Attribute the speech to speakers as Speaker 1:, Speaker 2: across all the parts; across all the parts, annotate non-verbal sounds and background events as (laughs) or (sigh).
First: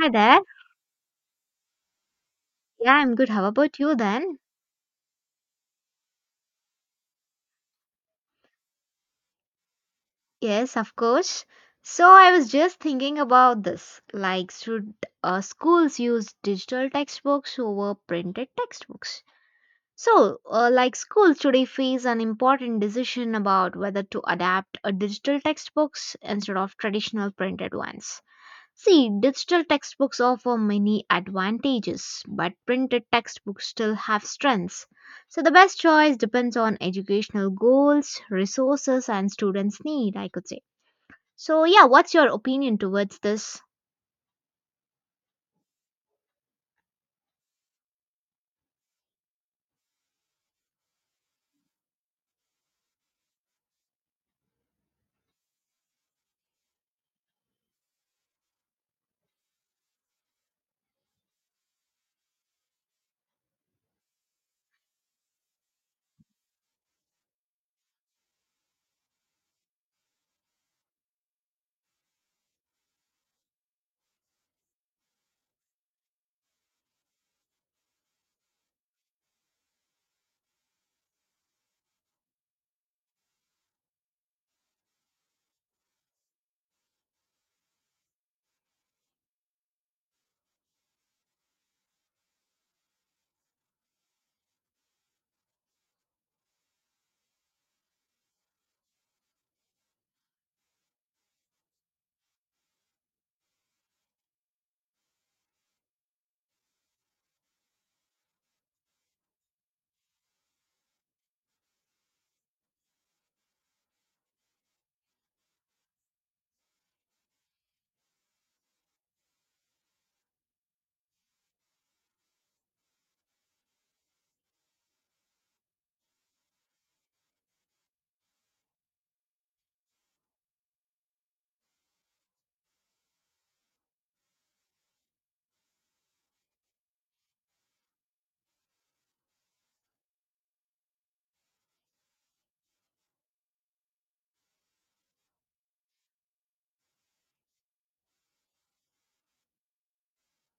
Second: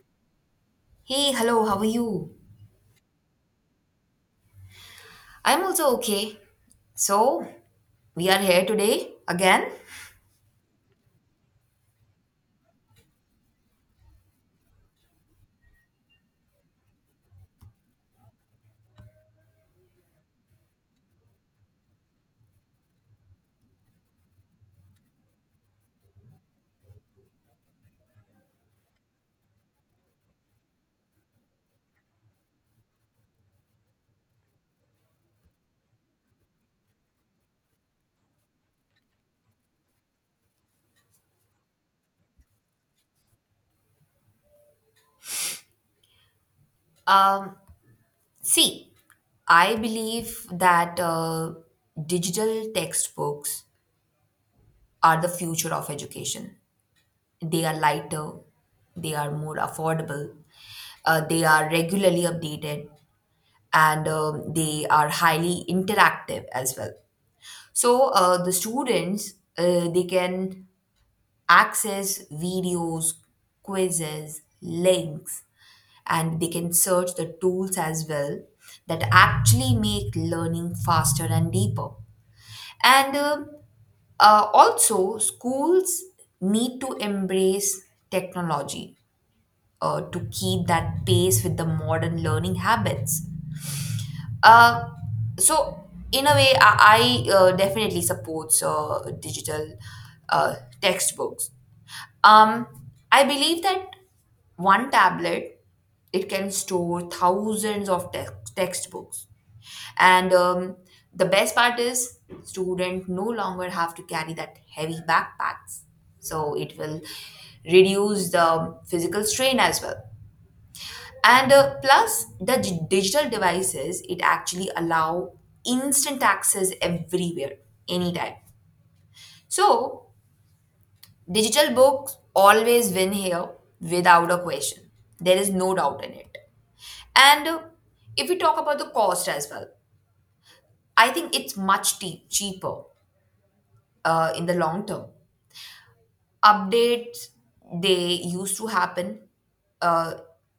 Speaker 1: Hi there.
Speaker 2: Hey, hello, how are you?
Speaker 1: Yeah, I'm good. How about you then?
Speaker 2: I'm also okay. So, we are here today again.
Speaker 1: Yes, of course. So I was just thinking about this. Should schools use digital textbooks over printed textbooks? So schools today face an important decision about whether to adapt a digital textbooks instead of traditional printed ones. See, digital textbooks offer many advantages, but printed textbooks still have strengths. So the best choice depends on educational goals, resources, and students' need, I could say. So, yeah, what's your opinion towards this?
Speaker 2: Um, See, I believe that digital textbooks are the future of education. They are lighter, they are more affordable, they are regularly updated, and they are highly interactive as well. So, the students they can access videos, quizzes, links, and they can search the tools as well that actually make learning faster and deeper. And also, schools need to embrace technology to keep that pace with the modern learning habits. Uh, so, in a way, I definitely supports digital uh, textbooks. um, I believe that one tablet, it can store thousands of textbooks, and the best part is students no longer have to carry that heavy backpacks, so it will reduce the physical strain as well. And plus, the digital devices, it actually allow instant access everywhere, anytime. So digital books always win here without a question. There is no doubt in it. And if we talk about the cost as well, I think it's much cheaper in the long term. Updates, they used to happen, uh,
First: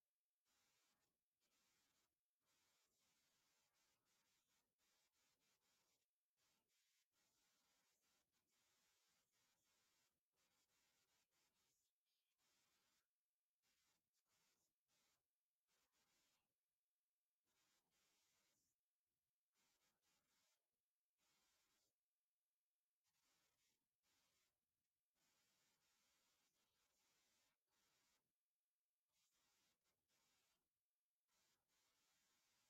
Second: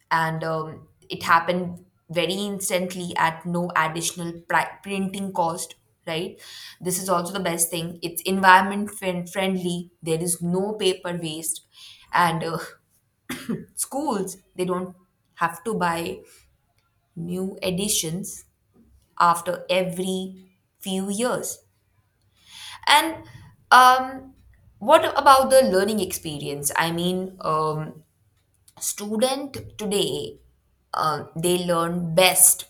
Speaker 2: and it happened very instantly at no additional printing cost, right? This is also the best thing. It's environment friendly. There is no paper waste. And (laughs) Schools, they don't have to buy new editions after every few years. And um, what about the learning experience? I mean, student today, they learn best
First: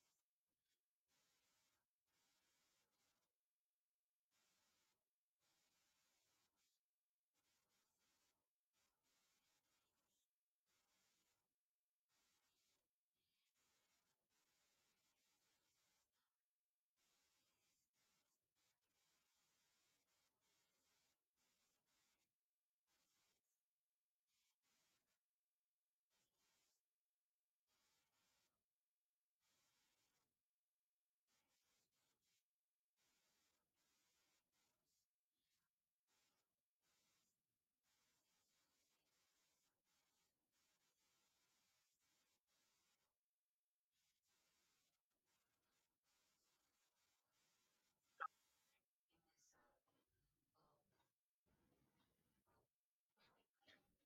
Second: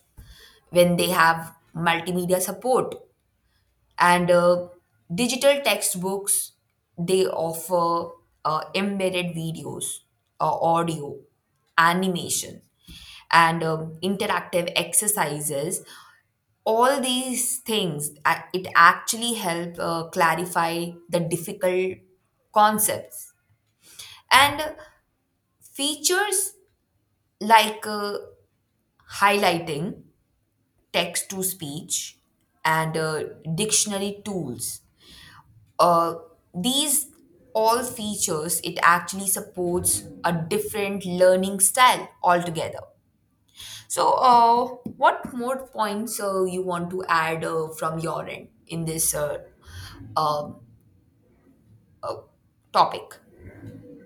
Speaker 2: when they have multimedia support, and digital textbooks, they offer embedded videos, audio, animation, and interactive exercises. All these things it actually help clarify the difficult concepts. And features like highlighting, text to speech, and dictionary tools, uh, these all features, it actually supports a different learning style altogether. So what more points you want to add from your end in this um topic?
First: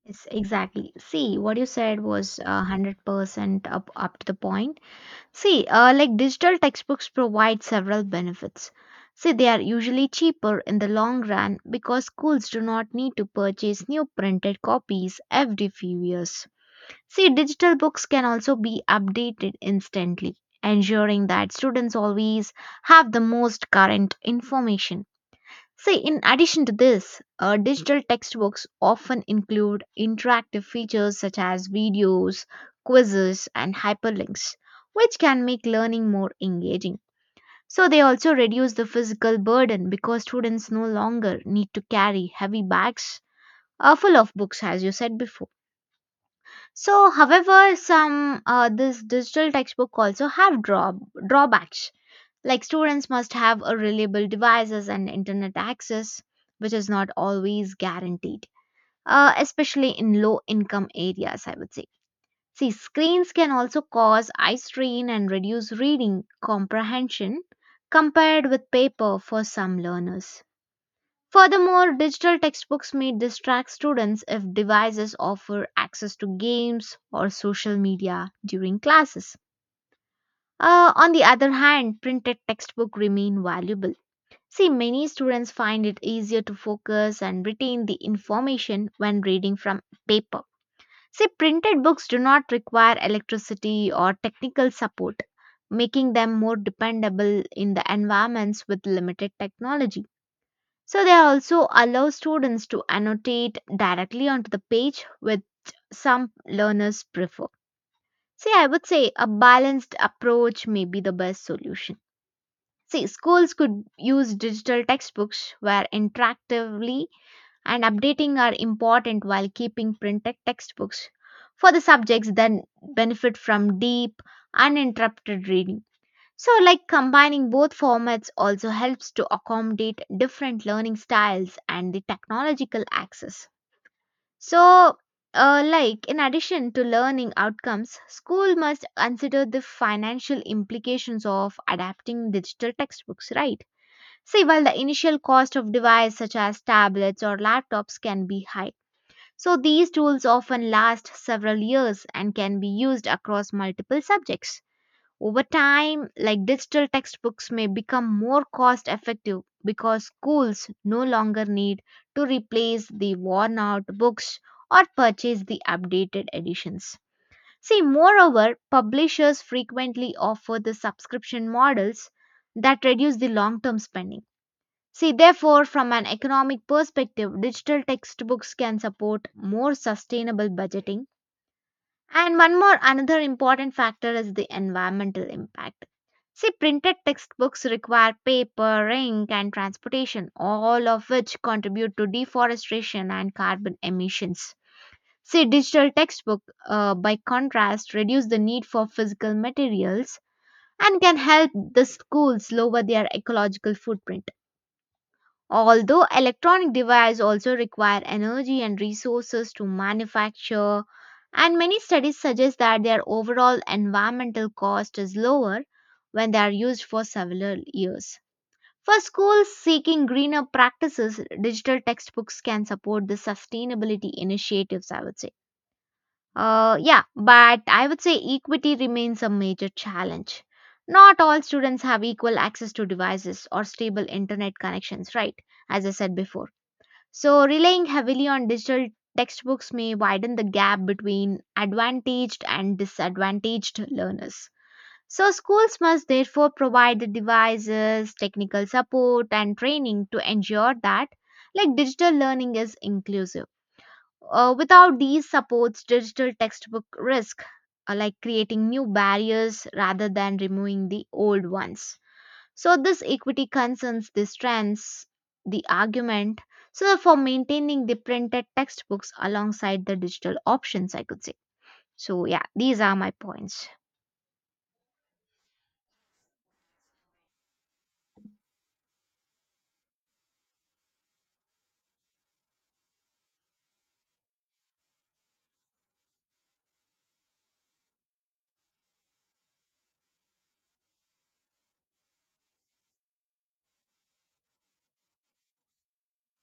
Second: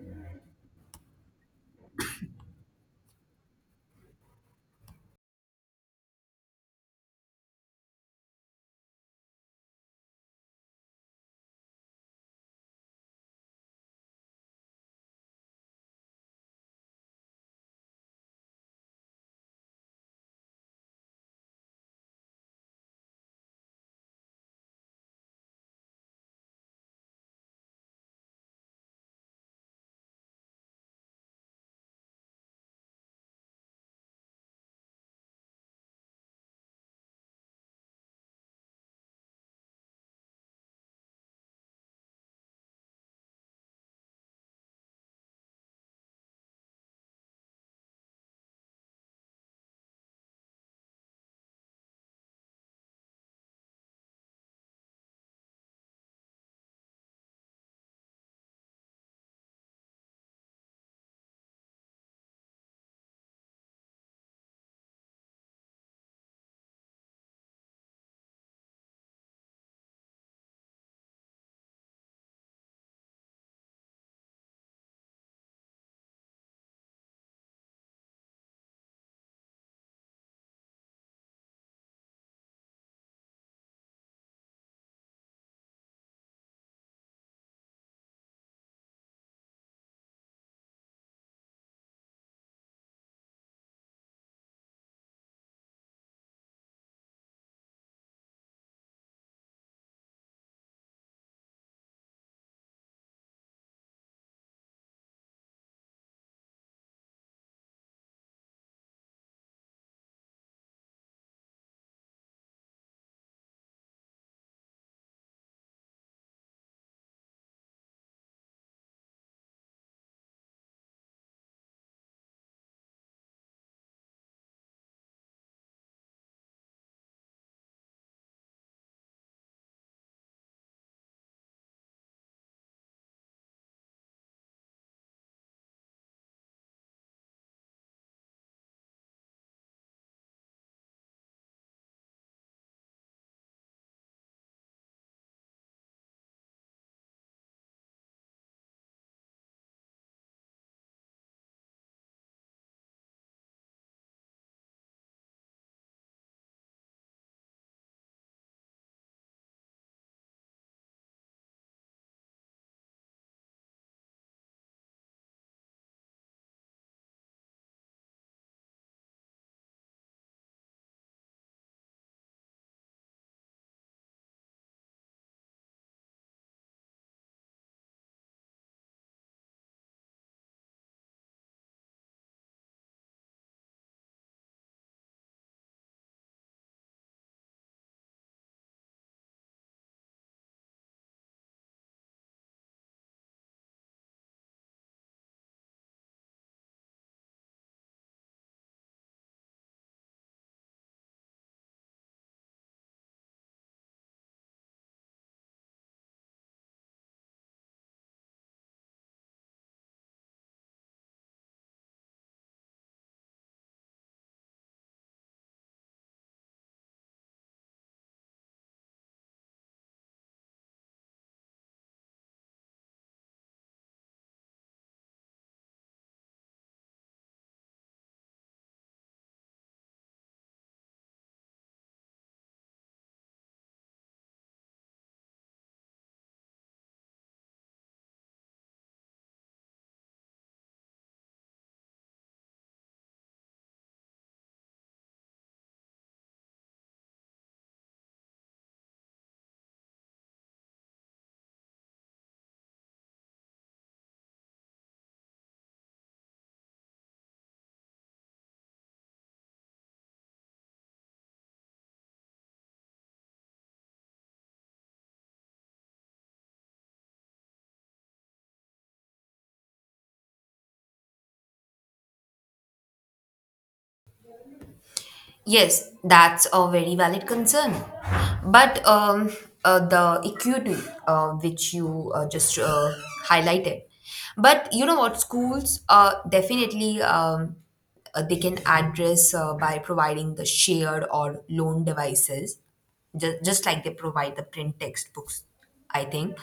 Speaker 1: Yes, exactly. See, what you said was 100% up to the point. See, like digital textbooks provide several benefits. See, they are usually cheaper in the long run because schools do not need to purchase new printed copies every few years. See, digital books can also be updated instantly, ensuring that students always have the most current information. See, in addition to this, digital textbooks often include interactive features such as videos, quizzes, and hyperlinks, which can make learning more engaging. So, they also reduce the physical burden because students no longer need to carry heavy bags full of books, as you said before. So, however, some this digital textbook also have drawbacks like students must have a reliable devices and internet access, which is not always guaranteed, especially in low income areas, I would say. See, screens can also cause eye strain and reduce reading comprehension compared with paper for some learners. Furthermore, digital textbooks may distract students if devices offer access to games or social media during classes. On the other hand, printed textbooks remain valuable. See, many students find it easier to focus and retain the information when reading from paper. See, printed books do not require electricity or technical support, making them more dependable in the environments with limited technology. So, they also allow students to annotate directly onto the page, which some learners prefer. See, I would say a balanced approach may be the best solution. See, schools could use digital textbooks where interactively and updating are important while keeping printed textbooks for the subjects that benefit from deep, uninterrupted reading. So, like combining both formats also helps to accommodate different learning styles and the technological access. So, like in addition to learning outcomes, school must consider the financial implications of adapting digital textbooks, right? See, while the initial cost of devices such as tablets or laptops can be high, so these tools often last several years and can be used across multiple subjects. Over time, like digital textbooks may become more cost effective because schools no longer need to replace the worn out books or purchase the updated editions. See, moreover, publishers frequently offer the subscription models that reduce the long term spending. See, therefore, from an economic perspective, digital textbooks can support more sustainable budgeting. And one more another important factor is the environmental impact. See, printed textbooks require paper, ink, and transportation, all of which contribute to deforestation and carbon emissions. See, digital textbook, by contrast, reduce the need for physical materials and can help the schools lower their ecological footprint. Although electronic devices also require energy and resources to manufacture, and many studies suggest that their overall environmental cost is lower when they are used for several years. For schools seeking greener practices, digital textbooks can support the sustainability initiatives, I would say. Yeah, but I would say equity remains a major challenge. Not all students have equal access to devices or stable internet connections, right? As I said before. So, relying heavily on digital textbooks may widen the gap between advantaged and disadvantaged learners. So, schools must therefore provide the devices, technical support, and training to ensure that like digital learning is inclusive. Without these supports, digital textbook risk like creating new barriers rather than removing the old ones. So this equity concerns the strands, the argument, so for maintaining the printed textbooks alongside the digital options, I could say. So yeah, these are my points.
Speaker 2: Yes, that's a very valid concern. But the equity which you just highlighted, but you know what, schools definitely, they can address by providing the shared or loan devices, just like they provide the print textbooks, I think.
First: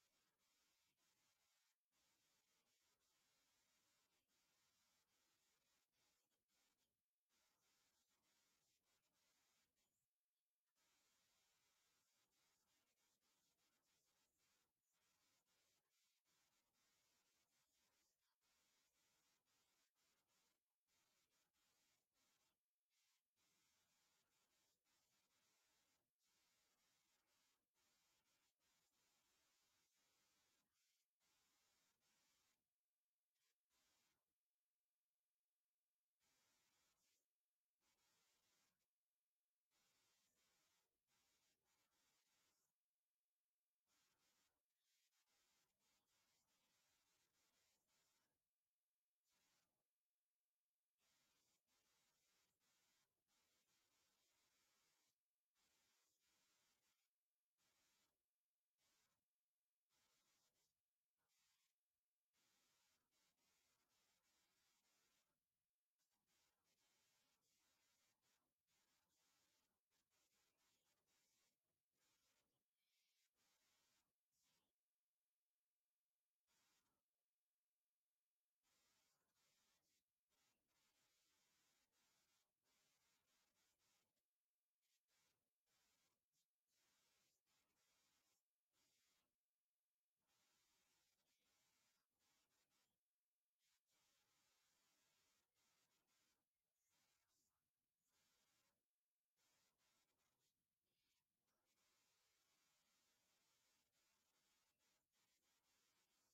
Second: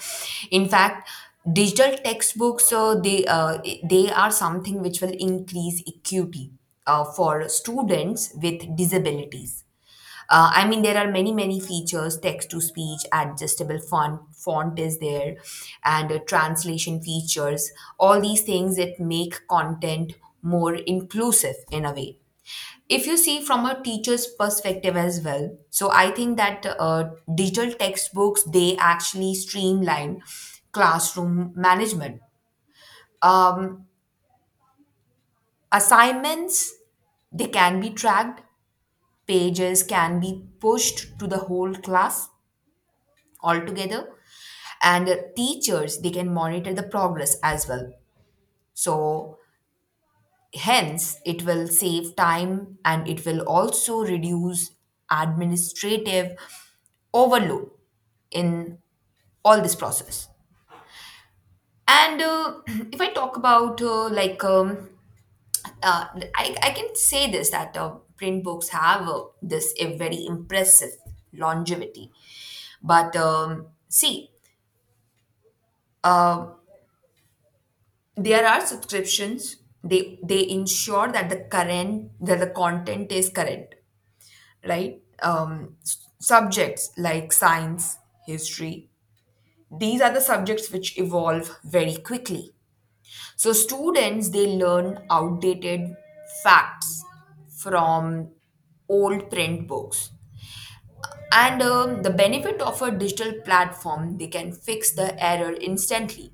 Speaker 2: In fact, digital textbooks, they are something which will increase equity for students with disabilities. I mean, there are many, many features, text to speech, adjustable font, font is there, and translation features. All these things that make content more inclusive in a way. If you see from a teacher's perspective as well, so I think that digital textbooks, they actually streamline classroom management. Um, Assignments, they can be tracked, pages can be pushed to the whole class altogether, and teachers, they can monitor the progress as well. So hence it will save time and it will also reduce administrative overload in all this process. And (clears throat) If I talk about uh, I can say this that print books have this a very impressive longevity. But see, there are subscriptions, they ensure that the current, that the content is current, right? Subjects like science, history, these are the subjects which evolve very quickly. So students, they learn outdated facts from old print books. And the benefit of a digital platform, they can fix the error instantly.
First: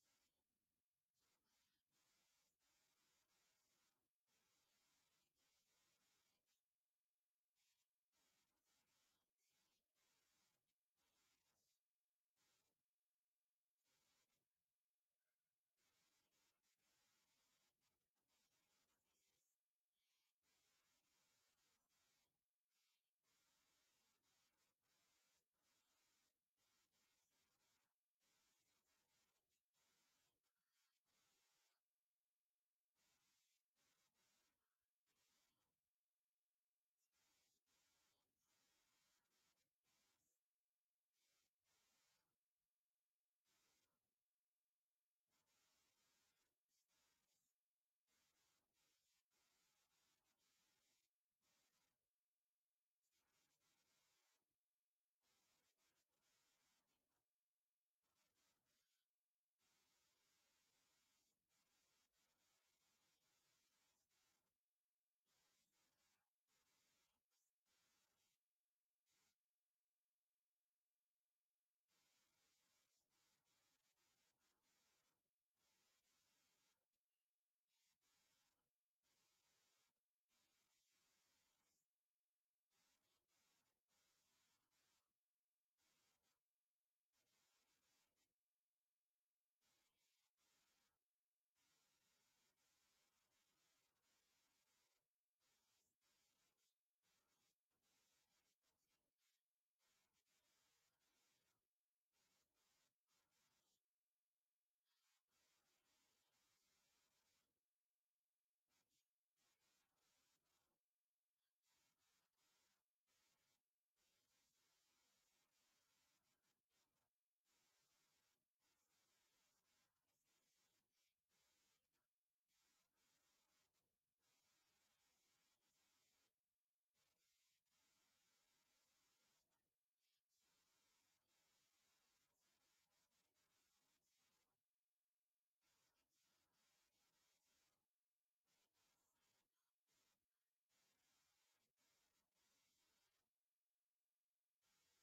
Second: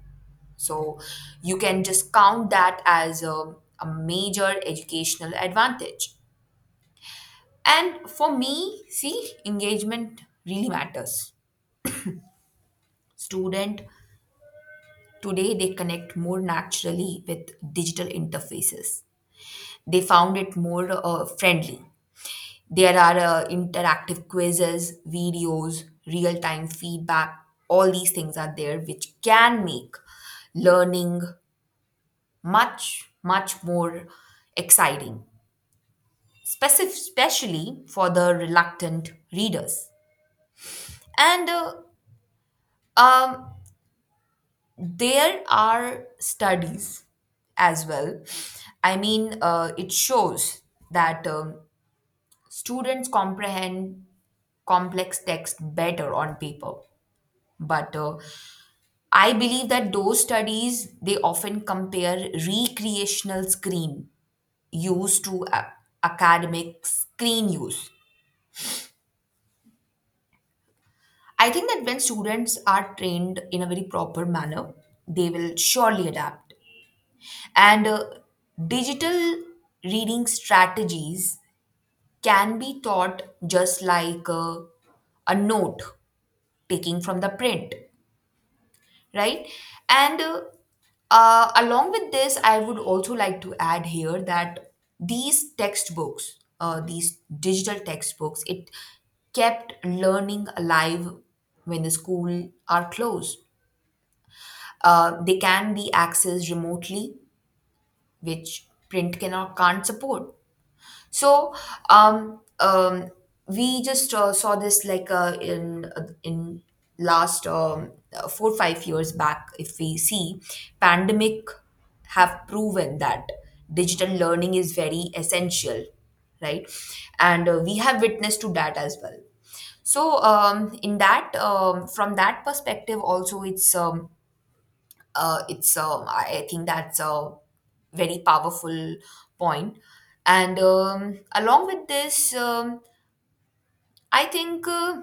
Speaker 2: So you can just count that as a major educational advantage. And for me, see, engagement really matters. Student today, they connect more naturally with digital interfaces. They found it more friendly. There are interactive quizzes, videos, real time feedback. All these things are there, which can make learning much, much more exciting, especially for the reluctant readers. And um, there are studies as well. I mean, it shows that students comprehend complex text better on paper, but I believe that those studies, they often compare recreational screen use to academic screen use. I think that when students are trained in a very proper manner, they will surely adapt. And digital reading strategies can be taught just like a note taking from the print. Right. And along with this, I would also like to add here that these textbooks, these digital textbooks, it kept learning alive when the school are closed. They can be accessed remotely, which print cannot can't support. So um, um, we just saw this like in in last, 4-5 years back. If we see, pandemic have proven that digital learning is very essential, right? And we have witnessed to that as well. So in that, from that perspective, also it's I think that's a very powerful point. And along with this, I think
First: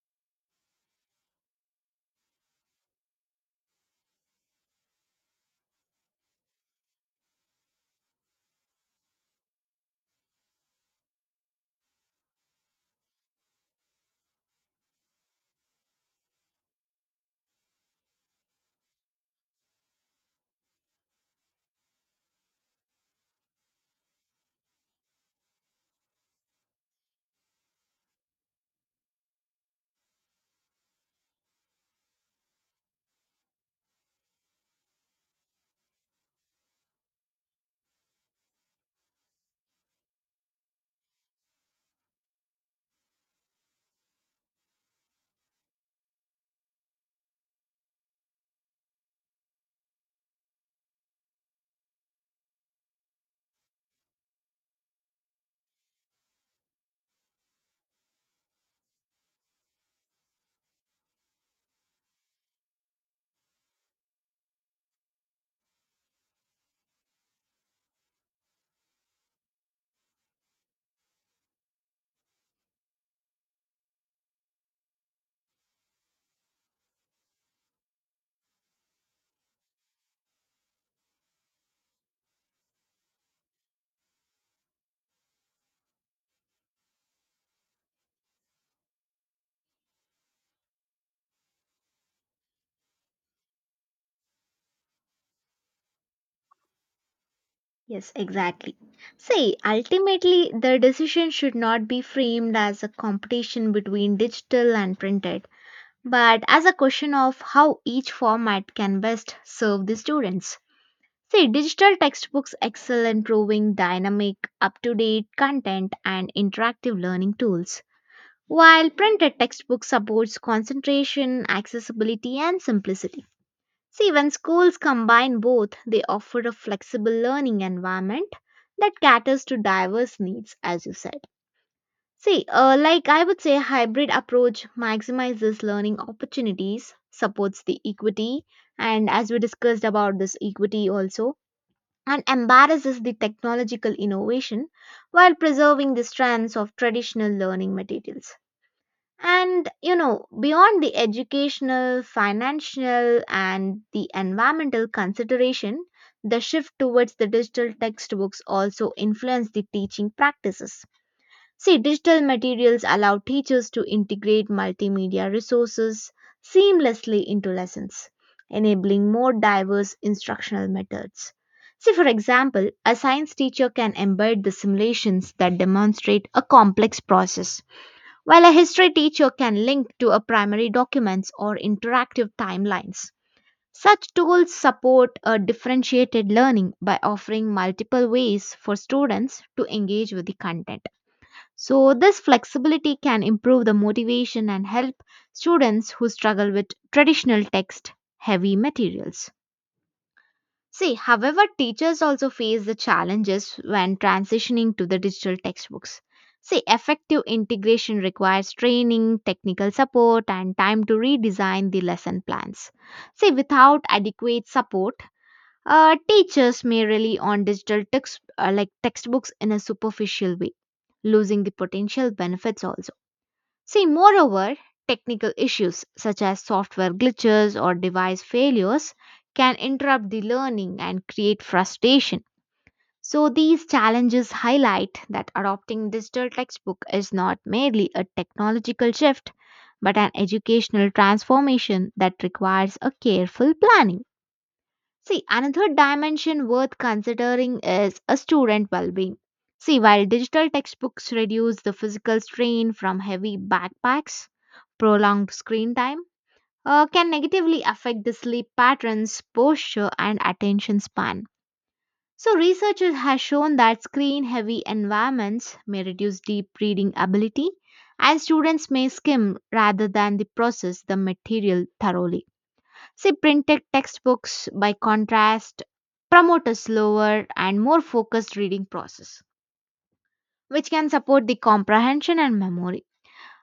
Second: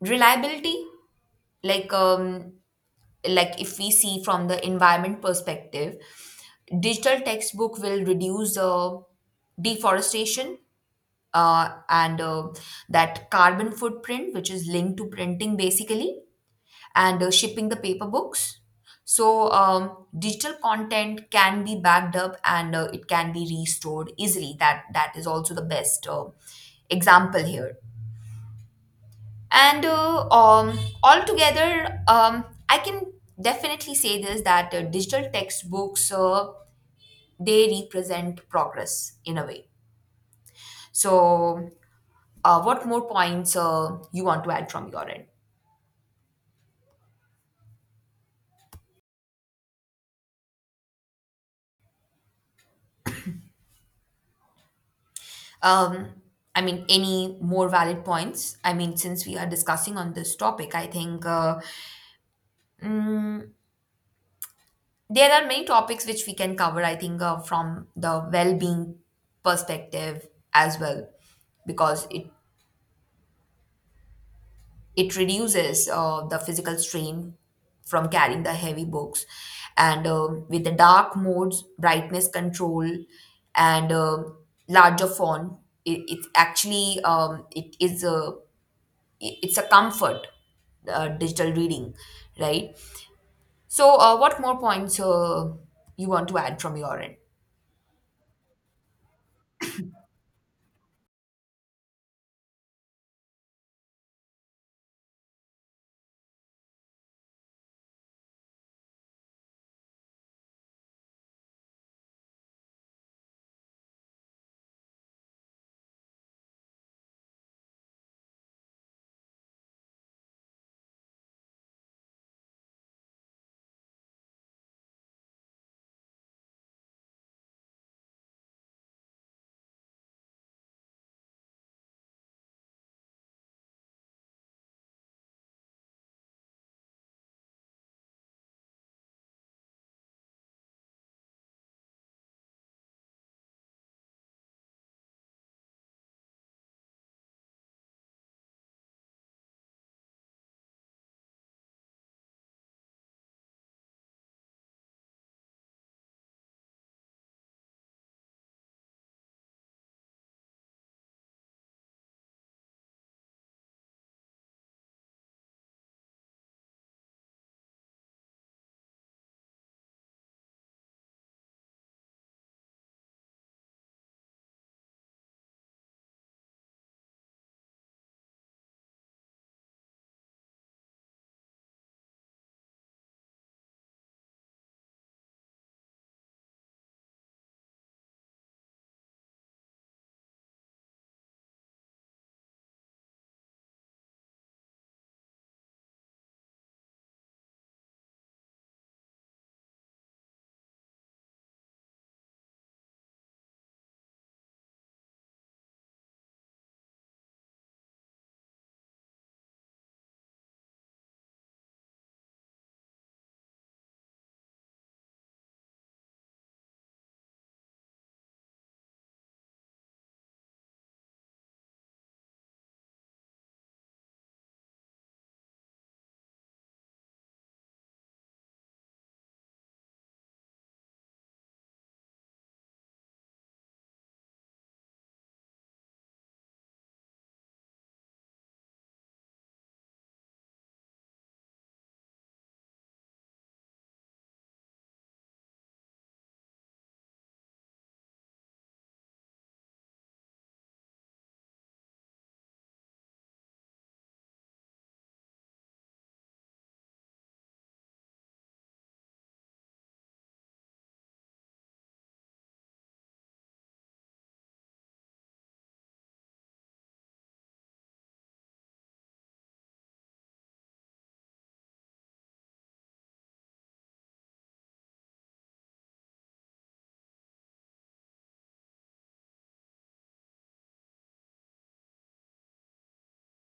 Speaker 2: reliability, like um, like if we see from the environment perspective, digital textbook will reduce deforestation, and that carbon footprint, which is linked to printing, basically, and shipping the paper books. So, digital content can be backed up, and it can be restored easily. That is also the best example here. And altogether, I can definitely say this that digital textbooks, they represent progress in a way. So, what more points you want to add from your end? Um, I mean, any more valid points? I mean, since we are discussing on this topic, I think mm, there are many topics which we can cover, I think, from the well being perspective as well, because it reduces the physical strain from carrying the heavy books. And with the dark modes, brightness control, and larger font, it actually it's a comfort, digital reading, right? So what more points you want to add from your end?
Speaker 1: Yes, exactly. See, ultimately, the decision should not be framed as a competition between digital and printed, but as a question of how each format can best serve the students. See, digital textbooks excel in proving dynamic, up to date content and interactive learning tools, while printed textbooks supports concentration, accessibility, and simplicity. See, when schools combine both, they offer a flexible learning environment that caters to diverse needs, as you said. See, I would say, hybrid approach maximizes learning opportunities, supports the equity, and as we discussed about this equity also and embarrasses the technological innovation while preserving the strands of traditional learning materials. And you know, beyond the educational, financial, and the environmental consideration, the shift towards the digital textbooks also influenced the teaching practices. See, digital materials allow teachers to integrate multimedia resources seamlessly into lessons, enabling more diverse instructional methods. See, for example, a science teacher can embed the simulations that demonstrate a complex process, while a history teacher can link to a primary documents or interactive timelines. Such tools support a differentiated learning by offering multiple ways for students to engage with the content. So, this flexibility can improve the motivation and help students who struggle with traditional text heavy materials. See, however, teachers also face the challenges when transitioning to the digital textbooks. See, effective integration requires training, technical support, and time to redesign the lesson plans. See, without adequate support, teachers may rely on digital textbooks in a superficial way, losing the potential benefits also. See, moreover, technical issues such as software glitches or device failures can interrupt the learning and create frustration. So, these challenges highlight that adopting digital textbook is not merely a technological shift, but an educational transformation that requires a careful planning. See, another dimension worth considering is a student well-being. See, while digital textbooks reduce the physical strain from heavy backpacks, prolonged screen time can negatively affect the sleep patterns, posture, and attention span. So, researchers have shown that screen-heavy environments may reduce deep reading ability, and students may skim rather than the process the material thoroughly. See, printed textbooks, by contrast, promote a slower and more focused reading process, which can support the comprehension and memory.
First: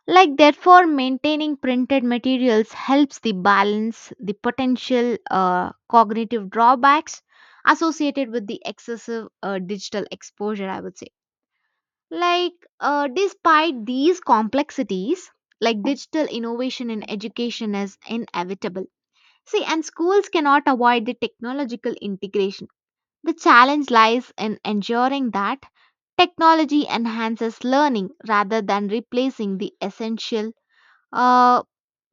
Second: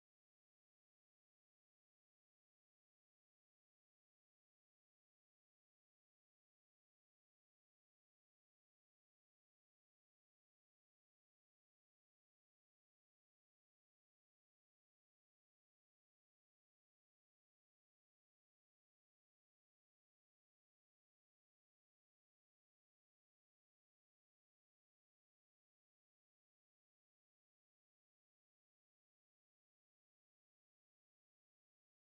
Speaker 1: Like, therefore, maintaining printed materials helps the balance the potential cognitive drawbacks associated with the excessive digital exposure, I would say. Like, despite these complexities, like digital innovation in education is inevitable. See, and schools cannot avoid the technological integration. The challenge lies in ensuring that technology enhances learning rather than replacing the essential uh,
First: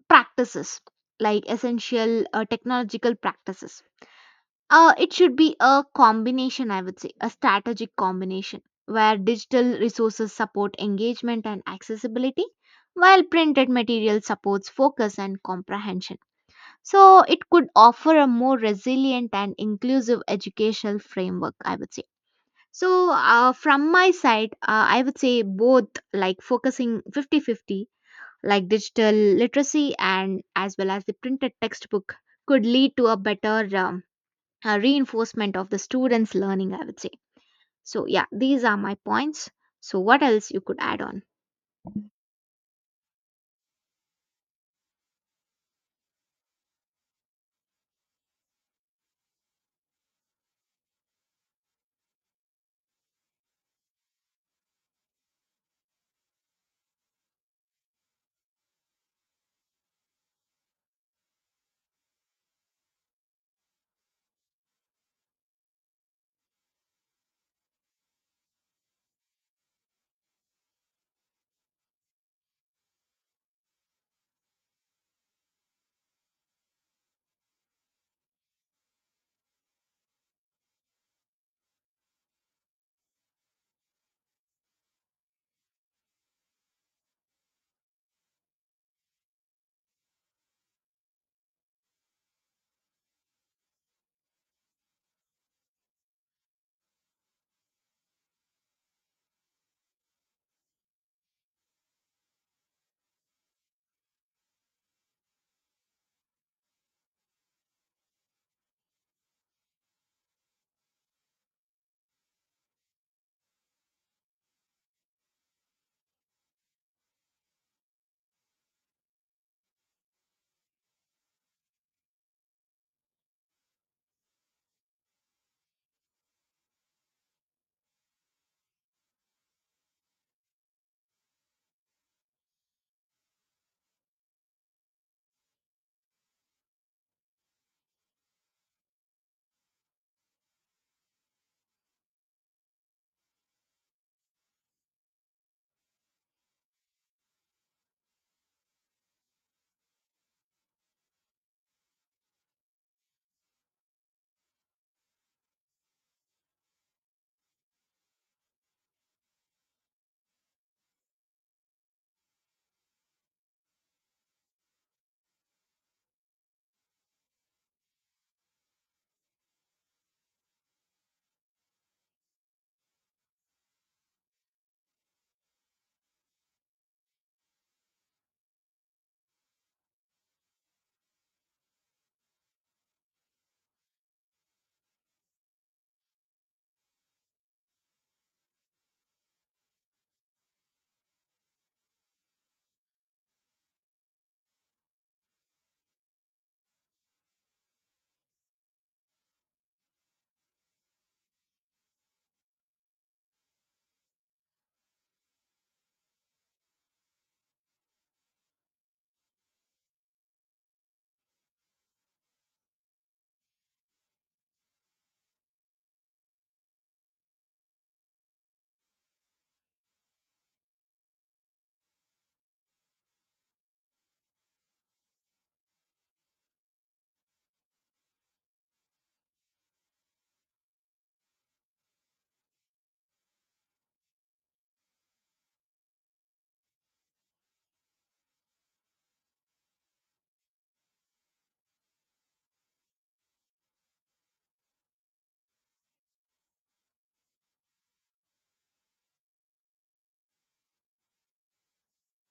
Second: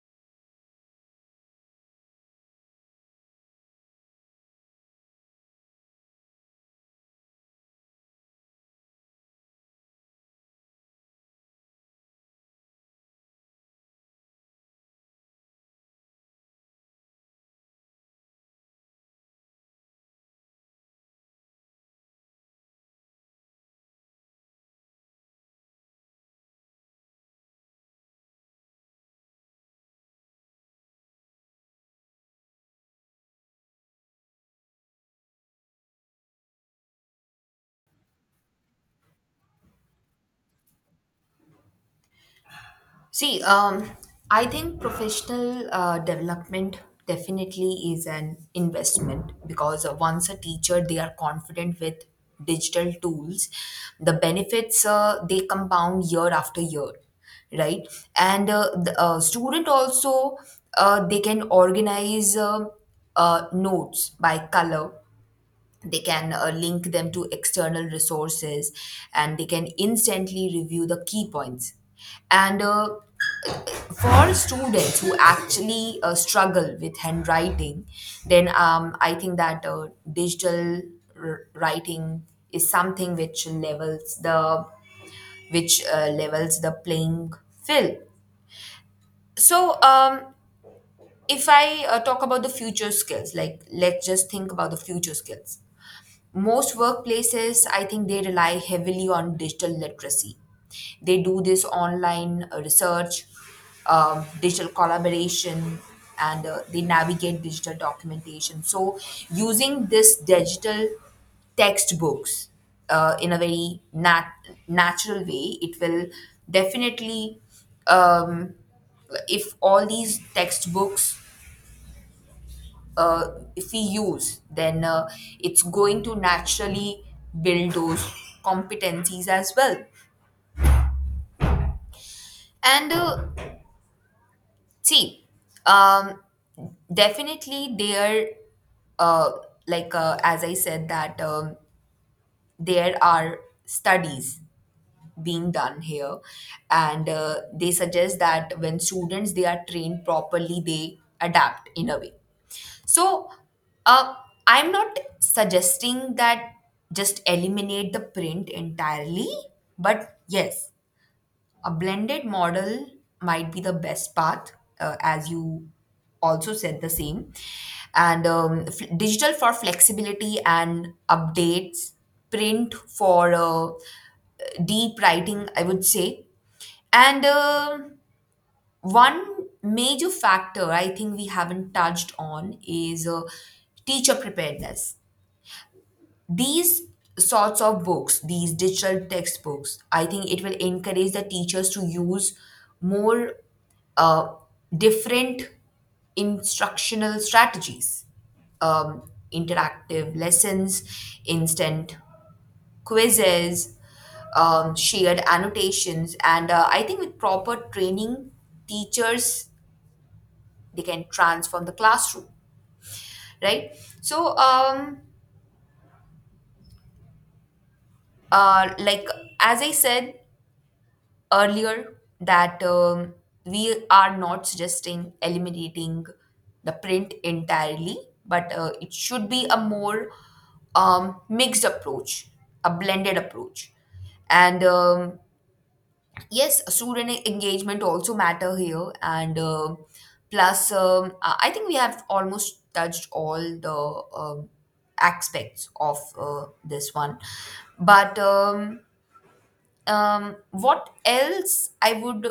Speaker 1: practices, like essential technological practices. It should be a combination, I would say, a strategic combination where digital resources support engagement and accessibility, while printed material supports focus and comprehension. So it could offer a more resilient and inclusive educational framework, I would say. So, from my side, I would say both like focusing fifty-fifty, like digital literacy and as well as the printed textbook, could lead to a better reinforcement of the students' learning, I would say. So, yeah, these are my points. So, what else you could add on?
Speaker 2: See, I think professional development definitely is an investment, because once a teacher, they are confident with digital tools, the benefits, they compound year after year, right? And the student also, they can organize, notes by color. They can link them to external resources, and they can instantly review the key points. And for students who actually struggle with handwriting, then I think that digital writing is something which levels the, which levels the playing field. So if I talk about the future skills, like let's just think about the future skills. Most workplaces, I think they rely heavily on digital literacy. They do this online research, digital collaboration, and they navigate digital documentation. So, using this digital textbooks in a very natural way, it will definitely, um, if all these textbooks, uh, if we use, then it's going to naturally build those competencies as well. And see, um, definitely there, uh, as I said, that there are studies being done here, and they suggest that when students, they are trained properly, they adapt in a way. So, uh, I'm not suggesting that just eliminate the print entirely, but yes, a blended model might be the best path, as you also said the same. And digital for flexibility and updates, print for deep writing, I would say. And one major factor I think we haven't touched on is teacher preparedness. These sorts of books, these digital textbooks, I think it will encourage the teachers to use more uh, different instructional strategies, um, interactive lessons, instant quizzes, shared annotations, and I think with proper training, teachers, they can transform the classroom, right? So like, as I said earlier, that we are not suggesting eliminating the print entirely, but it should be a more, mixed approach, a blended approach. And yes, student engagement also matter here. And plus, I think we have almost touched all the um, aspects of this one. But what else I would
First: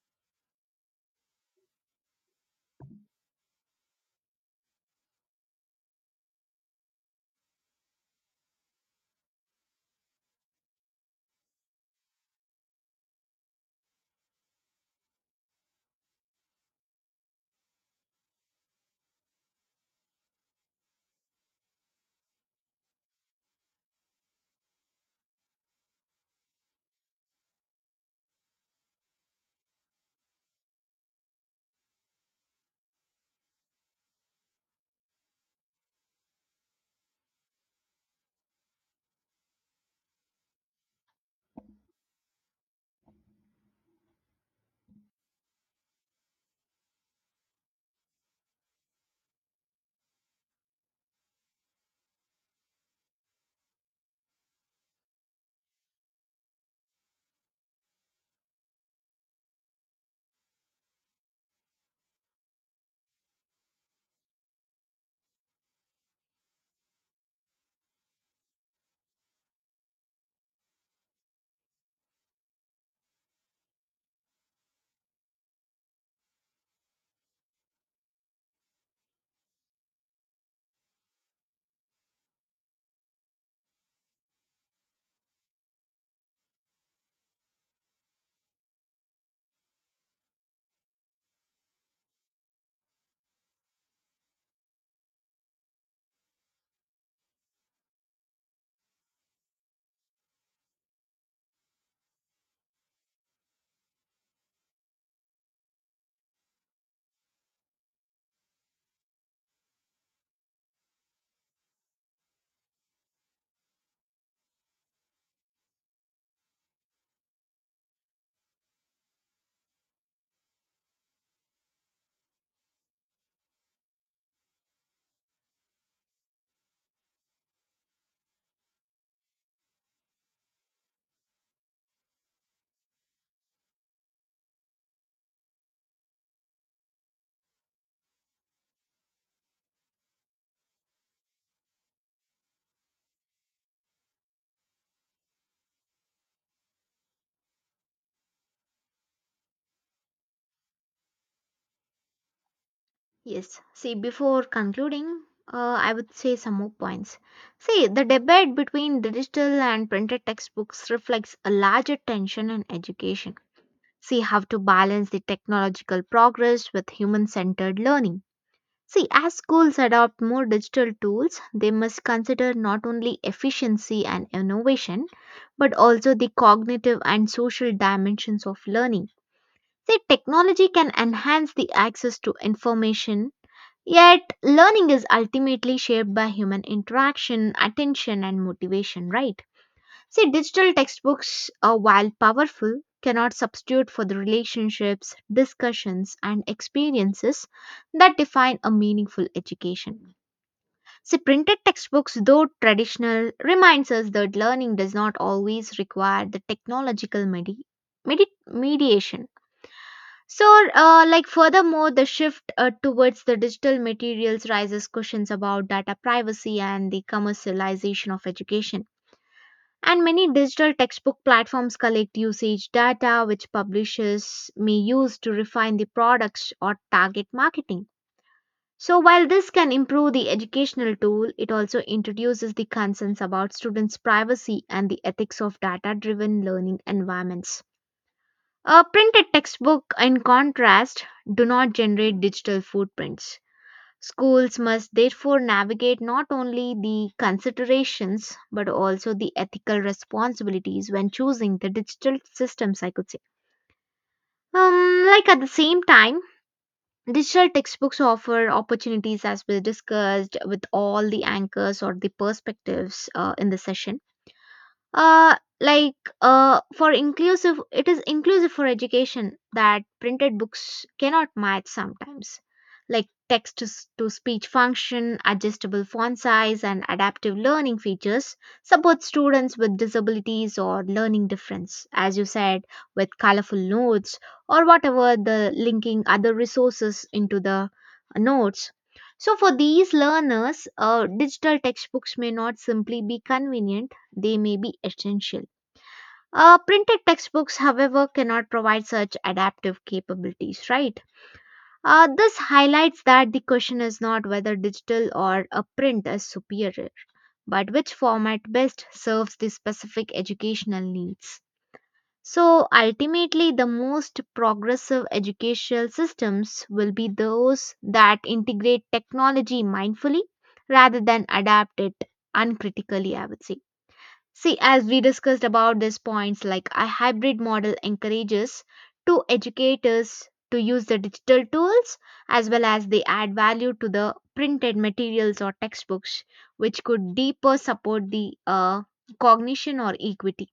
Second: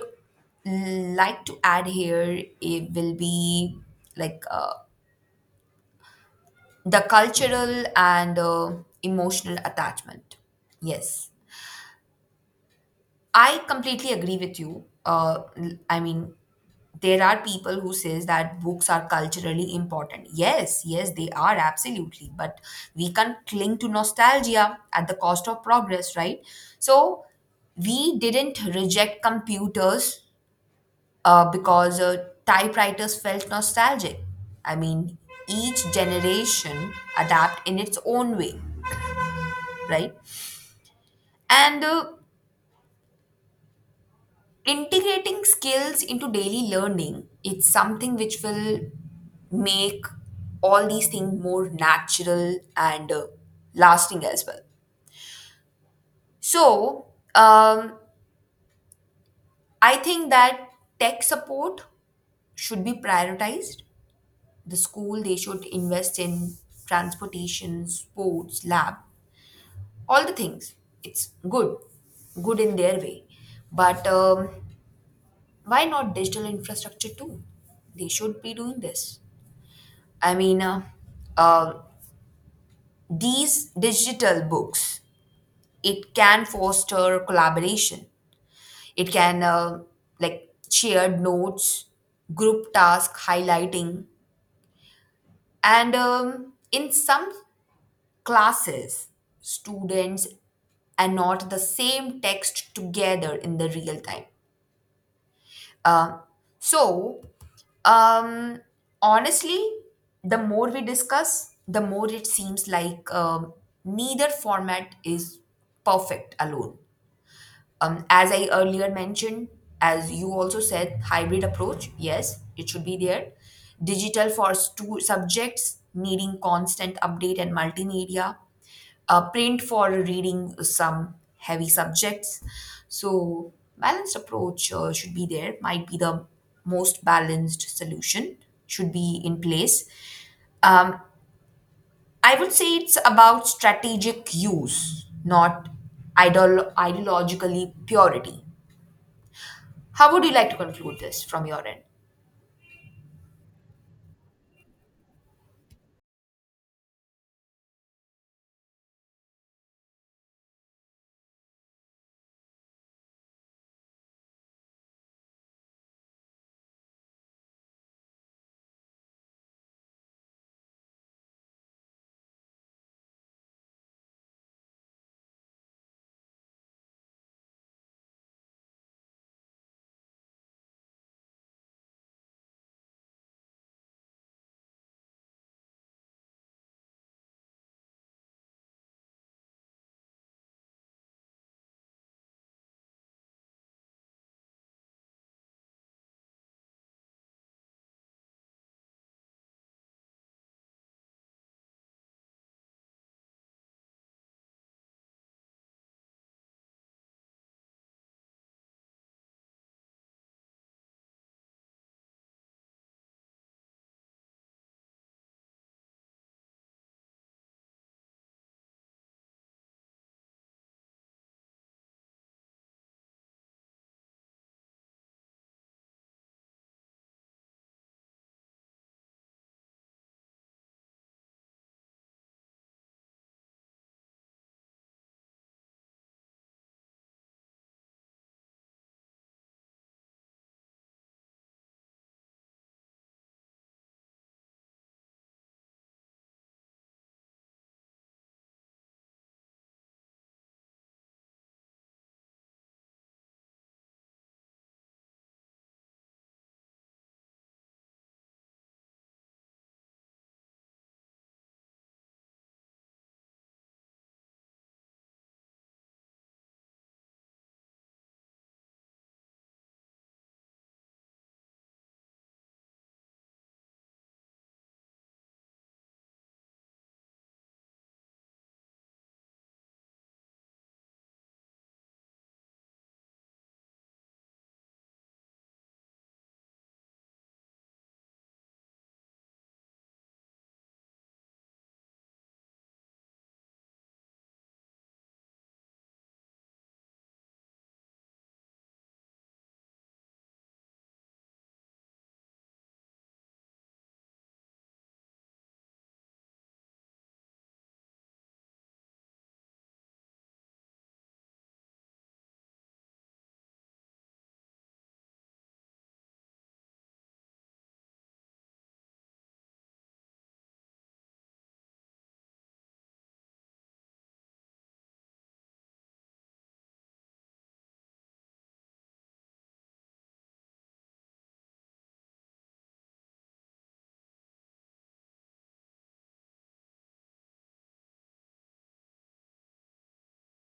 Speaker 2: like to add here, it will be like the cultural and emotional attachment. Yes, I completely agree with you. I mean, there are people who says that books are culturally important. Yes, yes, they are absolutely. But we can cling to nostalgia at the cost of progress, right? So we didn't reject computers because typewriters felt nostalgic. I mean, each generation adapt in its own way, right? And integrating skills into daily learning, it's something which will make all these things more natural and lasting as well. So um, I think that tech support should be prioritized. The school, they should invest in transportation, sports lab, all the things. It's good, good in their way. But why not digital infrastructure too? They should be doing this. I mean, uh, these digital books, it can foster collaboration. It can, like, shared notes, group task highlighting, and in some classes, students annotate the same text together in the real time. Um, so, um, honestly, the more we discuss, the more it seems like neither format is perfect alone. As I earlier mentioned, as you also said, hybrid approach, yes, it should be there. Digital for two subjects needing constant update and multimedia, print for reading some heavy subjects. So, balanced approach should be there, might be the most balanced solution, should be in place. Um, I would say it's about strategic use, not ideologically purity. How would you like to conclude this from your end?
Speaker 1: Yes. See, before concluding, I would say some more points. See, the debate between digital and printed textbooks reflects a larger tension in education. See, how to balance the technological progress with human centered learning. See, as schools adopt more digital tools, they must consider not only efficiency and innovation, but also the cognitive and social dimensions of learning. See, technology can enhance the access to information, yet learning is ultimately shaped by human interaction, attention, and motivation, right? See, digital textbooks, while powerful, cannot substitute for the relationships, discussions, and experiences that define a meaningful education. See, printed textbooks, though traditional, reminds us that learning does not always require the technological mediation. So, furthermore, the shift towards the digital materials raises questions about data privacy and the commercialization of education. And many digital textbook platforms collect usage data, which publishers may use to refine the products or target marketing. So, while this can improve the educational tool, it also introduces the concerns about students' privacy and the ethics of data driven learning environments. A printed textbook, in contrast, do not generate digital footprints. Schools must therefore navigate not only the considerations but also the ethical responsibilities when choosing the digital systems, I could say. At the same time, digital textbooks offer opportunities as we discussed with all the anchors or the perspectives in the session, uh like for inclusive, it is inclusive for education that printed books cannot match sometimes, like text to speech function, adjustable font size, and adaptive learning features support students with disabilities or learning difference, as you said, with colorful notes or whatever the linking other resources into the notes. So for these learners, digital textbooks may not simply be convenient, they may be essential. Printed textbooks, however, cannot provide such adaptive capabilities, right? This highlights that the question is not whether digital or a print is superior, but which format best serves the specific educational needs. So ultimately, the most progressive educational systems will be those that integrate technology mindfully rather than adapt it uncritically, I would say. See, as we discussed about these points, like a hybrid model encourages to educators to use the digital tools as well as they add value to the printed materials or textbooks, which could deeper support the cognition or equity.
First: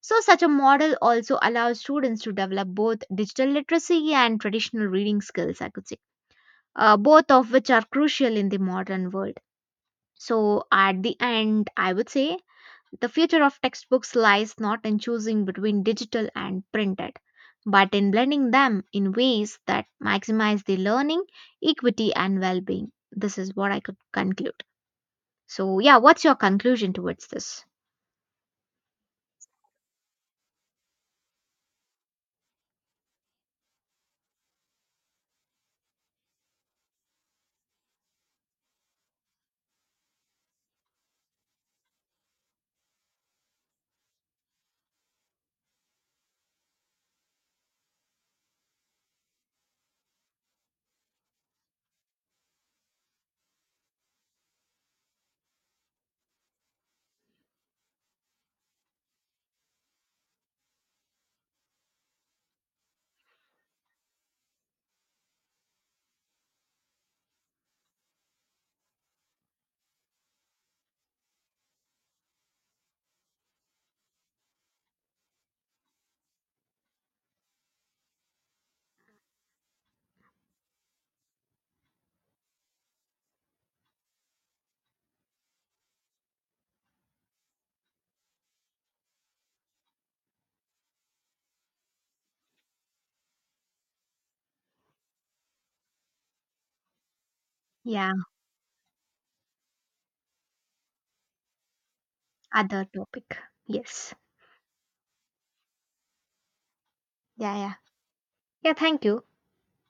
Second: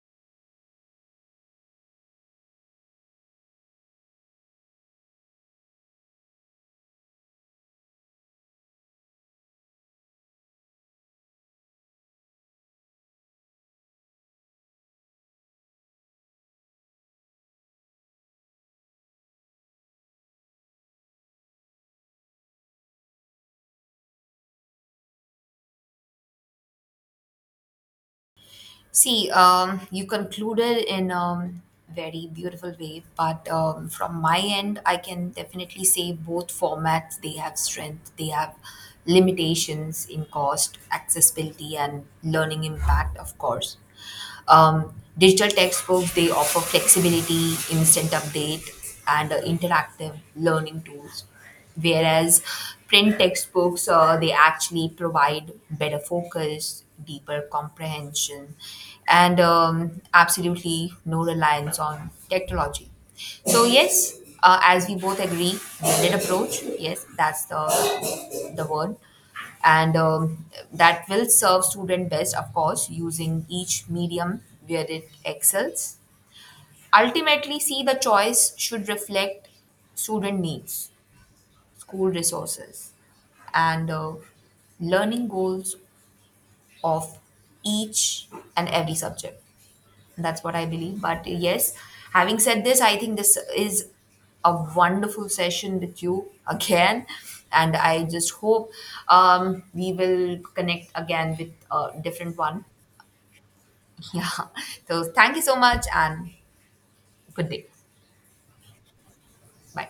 Speaker 1: So, such a model also allows students to develop both digital literacy and traditional reading skills, I could say, both of which are crucial in the modern world. So, at the end, I would say the future of textbooks lies not in choosing between digital and printed, but in blending them in ways that maximize the learning, equity, and well being. This is what I could conclude. So, yeah, what's your conclusion towards this?
Speaker 2: See, you concluded in a very beautiful way, but from my end, I can definitely say both formats, they have strength, they have limitations in cost, accessibility, and learning impact, of course. Um, Digital textbooks, they offer flexibility, instant update, and interactive learning tools. Whereas print textbooks, they actually provide better focus, deeper comprehension, and absolutely no reliance on technology. So yes, as we both agree, blended approach. Yes, that's the word, and that will serve student best, of course, using each medium where it excels. Ultimately, see, the choice should reflect student needs, school resources, and learning goals of each and every subject. That's what I believe. But yes, having said this, I think this is a wonderful session with you again. And I
Speaker 1: Yeah,
Speaker 2: just hope we will connect again with a different one.
Speaker 1: other
Speaker 2: (laughs)
Speaker 1: topic. Yes.
Speaker 2: Yeah. So thank you so much and good
Speaker 1: Yeah,
Speaker 2: day.
Speaker 1: yeah. Yeah, thank you.
Speaker 2: Bye.